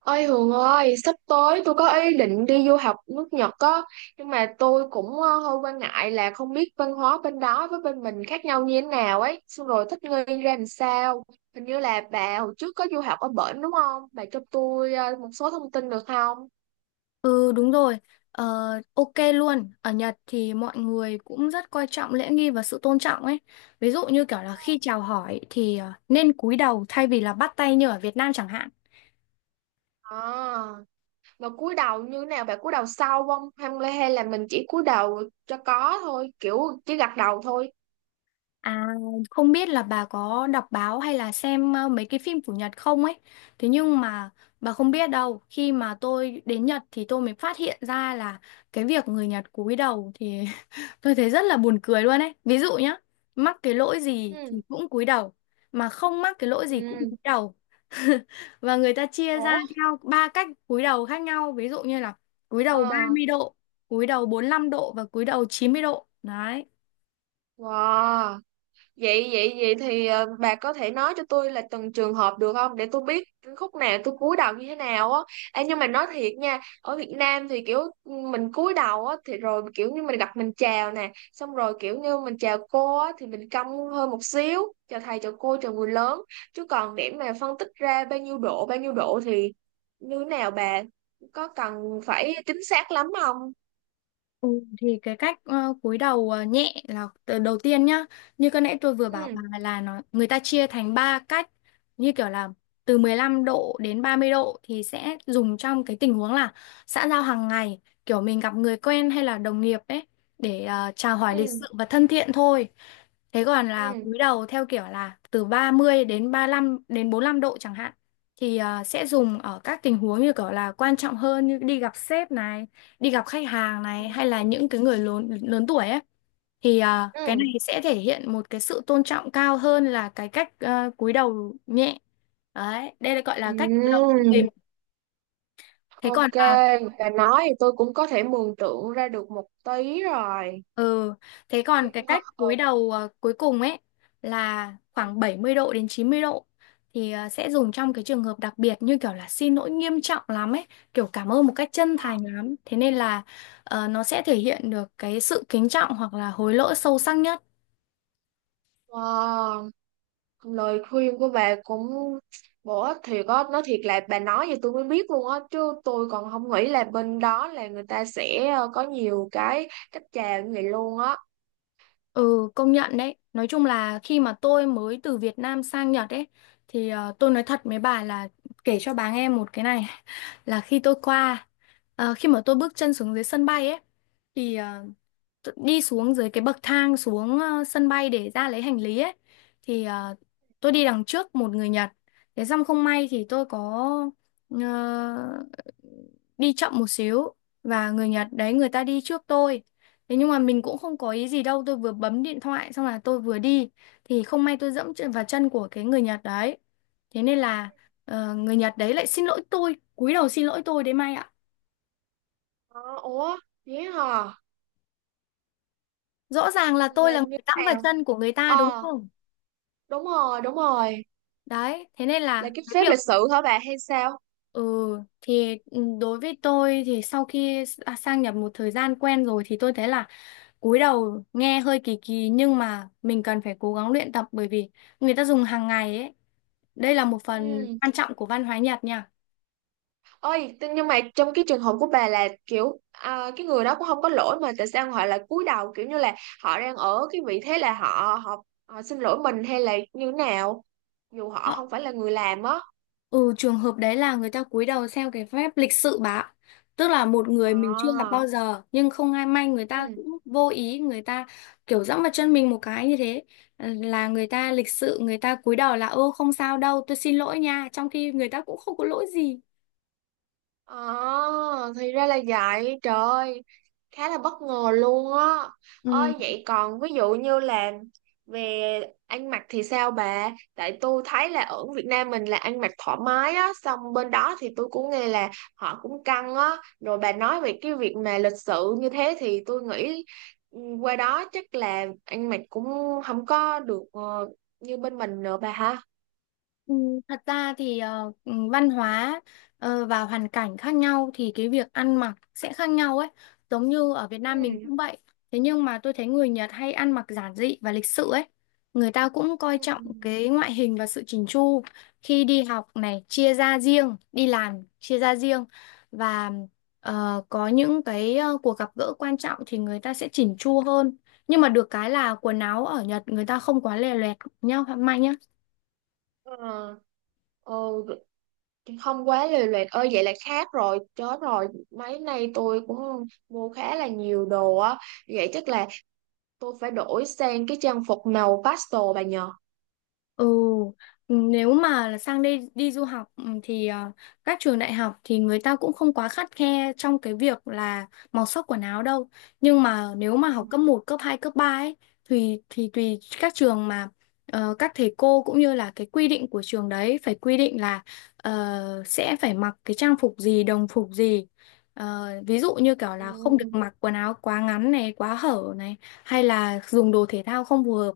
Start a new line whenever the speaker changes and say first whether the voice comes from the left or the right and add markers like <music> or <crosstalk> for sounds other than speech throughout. right: Ôi Hường ơi, sắp tới tôi có ý định đi du học nước Nhật á, nhưng mà tôi cũng hơi quan ngại là không biết văn hóa bên đó với bên mình khác nhau như thế nào ấy, xong rồi thích nghi ra làm sao. Hình như là bà hồi trước có du học ở bển đúng không? Bà cho tôi một số thông tin được không?
left: Ừ đúng rồi, ờ, ok luôn. Ở Nhật thì mọi người cũng rất coi trọng lễ nghi và sự tôn trọng ấy. Ví dụ như kiểu là khi chào hỏi thì nên cúi đầu thay vì là bắt tay như ở Việt Nam chẳng hạn.
right: À, mà cúi đầu như thế nào? Bà cúi đầu sau không? Hay là mình chỉ cúi đầu cho có thôi, kiểu chỉ gật đầu thôi.
left: À, không biết là bà có đọc báo hay là xem mấy cái phim của Nhật không ấy. Thế nhưng mà bà không biết đâu, khi mà tôi đến Nhật thì tôi mới phát hiện ra là cái việc người Nhật cúi đầu thì <laughs> tôi thấy rất là buồn cười luôn ấy. Ví dụ nhá, mắc cái lỗi gì thì
right: Ừ,
left: cũng cúi đầu, mà không mắc cái lỗi gì cũng
right: ừ,
left: cúi đầu. <laughs> Và người ta chia ra
right: ủa,
left: theo ba cách cúi đầu khác nhau, ví dụ như là cúi đầu ba
right: ờ,
left: mươi độ, cúi đầu 45 độ và cúi đầu 90 độ. Đấy.
right: wow. vậy vậy vậy thì bà có thể nói cho tôi là từng trường hợp được không để tôi biết khúc nào tôi cúi đầu như thế nào á. Ê, nhưng mà nói thiệt nha ở Việt Nam thì kiểu mình cúi đầu á thì rồi kiểu như mình gặp mình chào nè xong rồi kiểu như mình chào cô á thì mình cong hơn một xíu chào thầy chào cô chào người lớn, chứ còn để mà phân tích ra bao nhiêu độ thì như thế nào bà, có cần phải chính xác lắm không?
left: Ừ, thì cái cách cúi đầu nhẹ là từ đầu tiên nhá, như cái nãy tôi vừa bảo bà
right: Ừ,
left: là nó người ta chia thành ba cách, như kiểu là từ 15 độ đến 30 độ thì sẽ dùng trong cái tình huống là xã giao hàng ngày, kiểu mình gặp người quen hay là đồng nghiệp ấy, để chào hỏi lịch sự
right: ừ,
left: và thân thiện thôi. Thế còn là
right: ừ,
left: cúi đầu theo kiểu là từ 30 đến 35 đến 45 độ chẳng hạn thì sẽ dùng ở các tình huống như kiểu là quan trọng hơn, như đi gặp sếp này, đi gặp khách hàng
right: ừ,
left: này, hay là những cái người lớn lớn tuổi ấy, thì cái này sẽ thể hiện một cái sự tôn trọng cao hơn là cái cách cúi đầu nhẹ. Đấy, đây là gọi là
right: ừ,
left: cách cúi đầu trung
right: ừ.
left: bình. thế còn
right: Ok,
left: là
right: bà nói thì tôi cũng có thể mường tượng ra được một tí rồi.
left: ừ thế còn cái
right: Ờ,
left: cách
right: ờ,
left: cúi đầu cuối cùng ấy là khoảng 70 độ đến 90 độ thì sẽ dùng trong cái trường hợp đặc biệt như kiểu là xin lỗi nghiêm trọng lắm ấy, kiểu cảm ơn một cách chân thành lắm. Thế nên là nó sẽ thể hiện được cái sự kính trọng hoặc là hối lỗi sâu sắc nhất.
right: ờ, lời khuyên của bà cũng bổ ích thiệt á, nói thiệt là bà nói thì tôi mới biết luôn á, chứ tôi còn không nghĩ là bên đó là người ta sẽ có nhiều cái cách chào như vậy luôn á.
left: Ừ, công nhận đấy. Nói chung là khi mà tôi mới từ Việt Nam sang Nhật ấy, thì tôi nói thật với bà là kể cho bà nghe một cái này. <laughs> Là khi tôi qua, khi mà tôi bước chân xuống dưới sân bay ấy, thì đi xuống dưới cái bậc thang xuống sân bay để ra lấy hành lý ấy, thì tôi đi đằng trước một người Nhật. Thế xong không may thì tôi có ờ, đi chậm một xíu, và người Nhật đấy người ta đi trước tôi. Thế nhưng mà mình cũng không có ý gì đâu, tôi vừa bấm điện thoại xong là tôi vừa đi, thì không may tôi vào chân của cái người Nhật đấy. Thế nên là người Nhật đấy lại xin lỗi tôi, cúi đầu xin lỗi tôi đấy Mai ạ,
right: Ờ, ủa, vậy hả?
left: rõ ràng là tôi
right: Là
left: là
right: như
left: người
right: thế
left: dẫm vào
right: nào?
left: chân của người ta đúng
right: Ờ,
left: không?
right: đúng rồi, đúng rồi.
left: Đấy, thế nên
right: Là
left: là
right: cái
left: cái
right: phép
left: việc
right: lịch sự hả bà hay sao?
left: ừ đối với tôi thì sau khi sang nhập một thời gian quen rồi thì tôi thấy là cúi đầu nghe hơi kỳ kỳ, nhưng mà mình cần phải cố gắng luyện tập bởi vì người ta dùng hàng ngày ấy. Đây là một phần
right: Ừ.
left: quan trọng của văn hóa Nhật nha.
right: Ôi, thế nhưng mà trong cái trường hợp của bà là kiểu cái người đó cũng không có lỗi mà tại sao họ lại cúi đầu kiểu như là họ đang ở cái vị thế là họ họ, họ xin lỗi mình hay là như thế nào dù họ không phải là người làm á.
left: Ừ, trường hợp đấy là người ta cúi đầu xem cái phép lịch sự bà ạ. Tức là một người mình chưa gặp
right: À,
left: bao giờ nhưng không ai may người ta
right: ừ.
left: cũng vô ý, người ta kiểu dẫm vào chân mình một cái như thế. Là người ta lịch sự, người ta cúi đầu là ô không sao đâu tôi xin lỗi nha, trong khi người ta cũng không có lỗi gì.
right: À, thì ra là vậy, trời ơi, khá là bất ngờ luôn á.
left: Ừ,
right: Ôi vậy còn ví dụ như là về ăn mặc thì sao bà? Tại tôi thấy là ở Việt Nam mình là ăn mặc thoải mái á, xong bên đó thì tôi cũng nghe là họ cũng căng á. Rồi bà nói về cái việc mà lịch sự như thế thì tôi nghĩ qua đó chắc là ăn mặc cũng không có được như bên mình nữa bà ha.
left: ừ, thật ra thì ừ, văn hóa và hoàn cảnh khác nhau thì cái việc ăn mặc sẽ khác nhau ấy. Giống như ở Việt Nam mình
right: Ừ.
left: cũng vậy. Thế nhưng mà tôi thấy người Nhật hay ăn mặc giản dị và lịch sự ấy. Người ta cũng coi
right: Ừ.
left: trọng cái ngoại hình và sự chỉnh chu. Khi đi học này chia ra riêng, đi làm chia ra riêng, và có những cái cuộc gặp gỡ quan trọng thì người ta sẽ chỉnh chu hơn. Nhưng mà được cái là quần áo ở Nhật người ta không quá lè loẹt nhá, manh nhá.
right: Ờ. Ừ, không quá lề loẹt ơi vậy là khác rồi chết rồi mấy nay tôi cũng mua khá là nhiều đồ á vậy chắc là tôi phải đổi sang cái trang phục màu pastel bà nhờ.
left: Ừ, ừ, nếu mà là sang đây đi du học, ừ, thì các trường đại học thì người ta cũng không quá khắt khe trong cái việc là màu sắc quần áo đâu. Nhưng mà nếu mà học cấp một cấp 2 cấp 3 ấy thì tùy các trường mà các thầy cô cũng như là cái quy định của trường đấy phải quy định là sẽ phải mặc cái trang phục gì, đồng phục gì. Ví dụ như kiểu
right: Ừ.
left: là không được mặc quần áo quá ngắn này, quá hở này, hay là dùng đồ thể thao không phù hợp.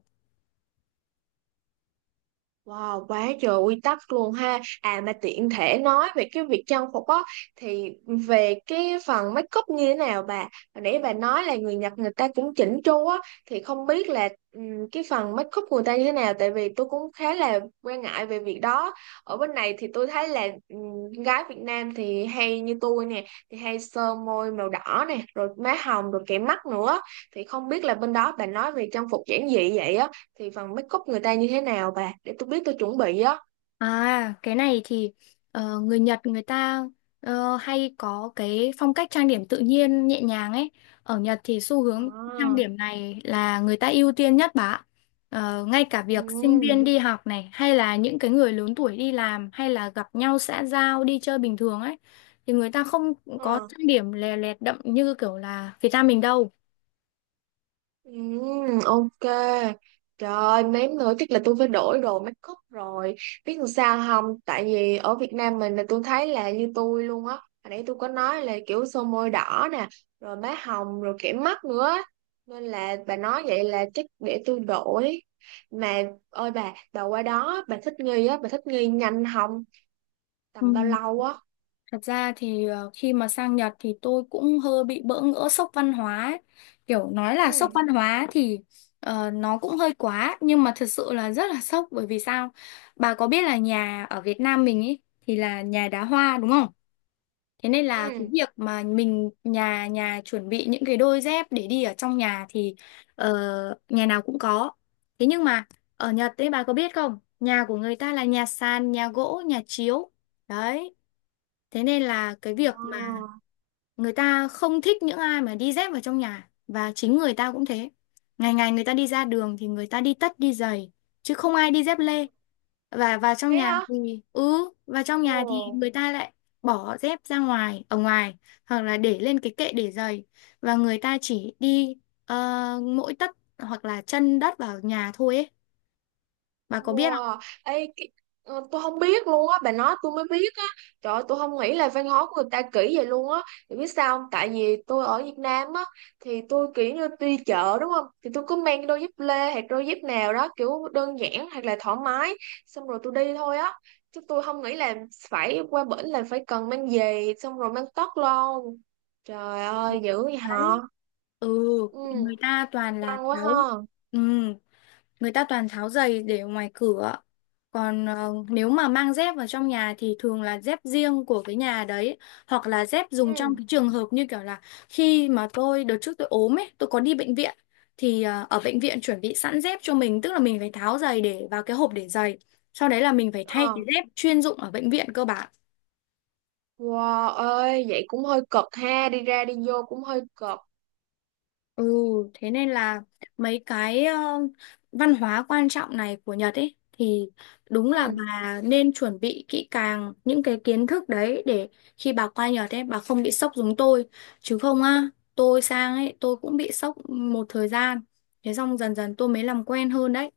right: Wow, quá trời quy tắc luôn ha. À mà tiện thể nói về cái việc trang phục á thì về cái phần make up như thế nào bà? Hồi nãy bà nói là người Nhật người ta cũng chỉnh chu á thì không biết là cái phần make up của người ta như thế nào tại vì tôi cũng khá là quan ngại về việc đó. Ở bên này thì tôi thấy là gái Việt Nam thì hay như tôi nè, thì hay sơ môi màu đỏ nè, rồi má hồng rồi kẻ mắt nữa. Thì không biết là bên đó bà nói về trang phục giản dị vậy á thì phần make up người ta như thế nào bà để tôi biết tôi chuẩn bị á.
left: À, cái này thì người Nhật người ta hay có cái phong cách trang điểm tự nhiên nhẹ nhàng ấy. Ở Nhật thì xu hướng trang
right: À,
left: điểm này là người ta ưu tiên nhất, bà ạ. Ngay cả việc sinh viên
right: ừ,
left: đi học này hay là những cái người lớn tuổi đi làm hay là gặp nhau xã giao đi chơi bình thường ấy thì người ta không có
right: ờ,
left: trang điểm lè lẹt đậm như kiểu là Việt Nam mình đâu.
right: ừ, ok, trời ơi, mém nữa chắc là tôi phải đổi đồ make up rồi biết làm sao không tại vì ở Việt Nam mình là tôi thấy là như tôi luôn á hồi nãy tôi có nói là kiểu son môi đỏ nè rồi má hồng rồi kẻ mắt nữa á. Nên là bà nói vậy là chắc để tôi đổi mà ôi bà qua đó bà thích nghi á bà thích nghi nhanh không tầm bao lâu á?
left: Thật ra thì khi mà sang Nhật thì tôi cũng hơi bị bỡ ngỡ, sốc văn hóa ấy. Kiểu nói là sốc
right: Ừ.
left: văn hóa thì nó cũng hơi quá, nhưng mà thật sự là rất là sốc, bởi vì sao? Bà có biết là nhà ở Việt Nam mình ấy thì là nhà đá hoa đúng không? Thế nên là cái
right: Ừ.
left: việc mà mình nhà nhà chuẩn bị những cái đôi dép để đi ở trong nhà thì ờ, nhà nào cũng có. Thế nhưng mà ở Nhật ấy bà có biết không? Nhà của người ta là nhà sàn, nhà gỗ, nhà chiếu. Đấy. Thế nên là cái
right: Ờ,
left: việc mà người ta không thích những ai mà đi dép vào trong nhà, và chính người ta cũng thế. Ngày ngày người ta đi ra đường thì người ta đi tất đi giày chứ không ai đi dép lê. Và vào trong
right: thế
left: nhà
right: hả?
left: thì ừ, Vào trong nhà thì
right: Ồ,
left: người ta lại bỏ dép ra ngoài, ở ngoài hoặc là để lên cái kệ để giày, và người ta chỉ đi ờ, mỗi tất hoặc là chân đất vào nhà thôi ấy. Bà có biết không?
right: wow. Ê, cái, tôi không biết luôn á, bà nói tôi mới biết á. Trời ơi, tôi không nghĩ là văn hóa của người ta kỹ vậy luôn á. Thì biết sao không? Tại vì tôi ở Việt Nam á, thì tôi kiểu như đi chợ đúng không? Thì tôi cứ mang đôi dép lê hoặc đôi dép nào đó kiểu đơn giản hoặc là thoải mái. Xong rồi tôi đi thôi á. Chứ tôi không nghĩ là phải qua bển là phải cần mang giày xong rồi mang tất luôn. Trời ơi, dữ vậy hả?
left: Đấy. Ừ,
right: Ừ,
left: người ta toàn là
right: căng quá ha.
left: tháo. Ừ. Người ta toàn tháo giày để ở ngoài cửa. Còn nếu mà mang dép vào trong nhà thì thường là dép riêng của cái nhà đấy, hoặc là dép dùng trong
right: Ừ.
left: cái trường hợp như kiểu là khi mà tôi đợt trước tôi ốm ấy tôi có đi bệnh viện thì ở bệnh viện chuẩn bị sẵn dép cho mình, tức là mình phải tháo giày để vào cái hộp để giày, sau đấy là mình phải thay
right: Ờ.
left: cái dép chuyên dụng ở bệnh viện cơ bản.
right: Wow ơi, vậy cũng hơi cực ha, đi ra đi vô cũng hơi cực.
left: Ừ, thế nên là mấy cái văn hóa quan trọng này của Nhật ấy thì đúng là
right: Ừ.
left: bà nên chuẩn bị kỹ càng những cái kiến thức đấy để khi bà qua Nhật ấy bà không bị sốc giống tôi. Chứ không á, tôi sang ấy tôi cũng bị sốc một thời gian, thế xong dần dần tôi mới làm quen hơn đấy.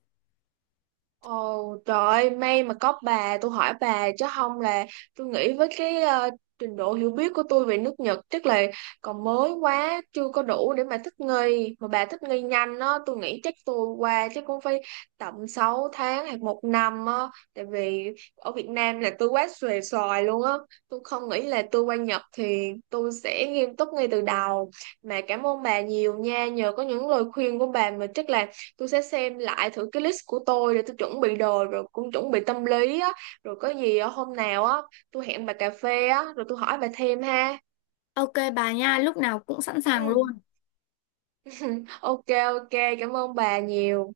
right: Ồ trời ơi, may mà có bà, tôi hỏi bà chứ không là tôi nghĩ với cái trình độ hiểu biết của tôi về nước Nhật chắc là còn mới quá, chưa có đủ để mà thích nghi. Mà bà thích nghi nhanh á, tôi nghĩ chắc tôi qua chắc cũng phải tầm 6 tháng hoặc một năm á, tại vì ở Việt Nam là tôi quá xuề xòi luôn á. Tôi không nghĩ là tôi qua Nhật thì tôi sẽ nghiêm túc ngay từ đầu. Mà cảm ơn bà nhiều nha, nhờ có những lời khuyên của bà mà chắc là tôi sẽ xem lại thử cái list của tôi để tôi chuẩn bị đồ rồi cũng chuẩn bị tâm lý á rồi có gì á, hôm nào á tôi hẹn bà cà phê á rồi tôi hỏi bà thêm ha.
left: Ok bà nha, lúc nào cũng sẵn
right: Ừ,
left: sàng luôn.
right: <laughs> ok, ok, cảm ơn bà nhiều.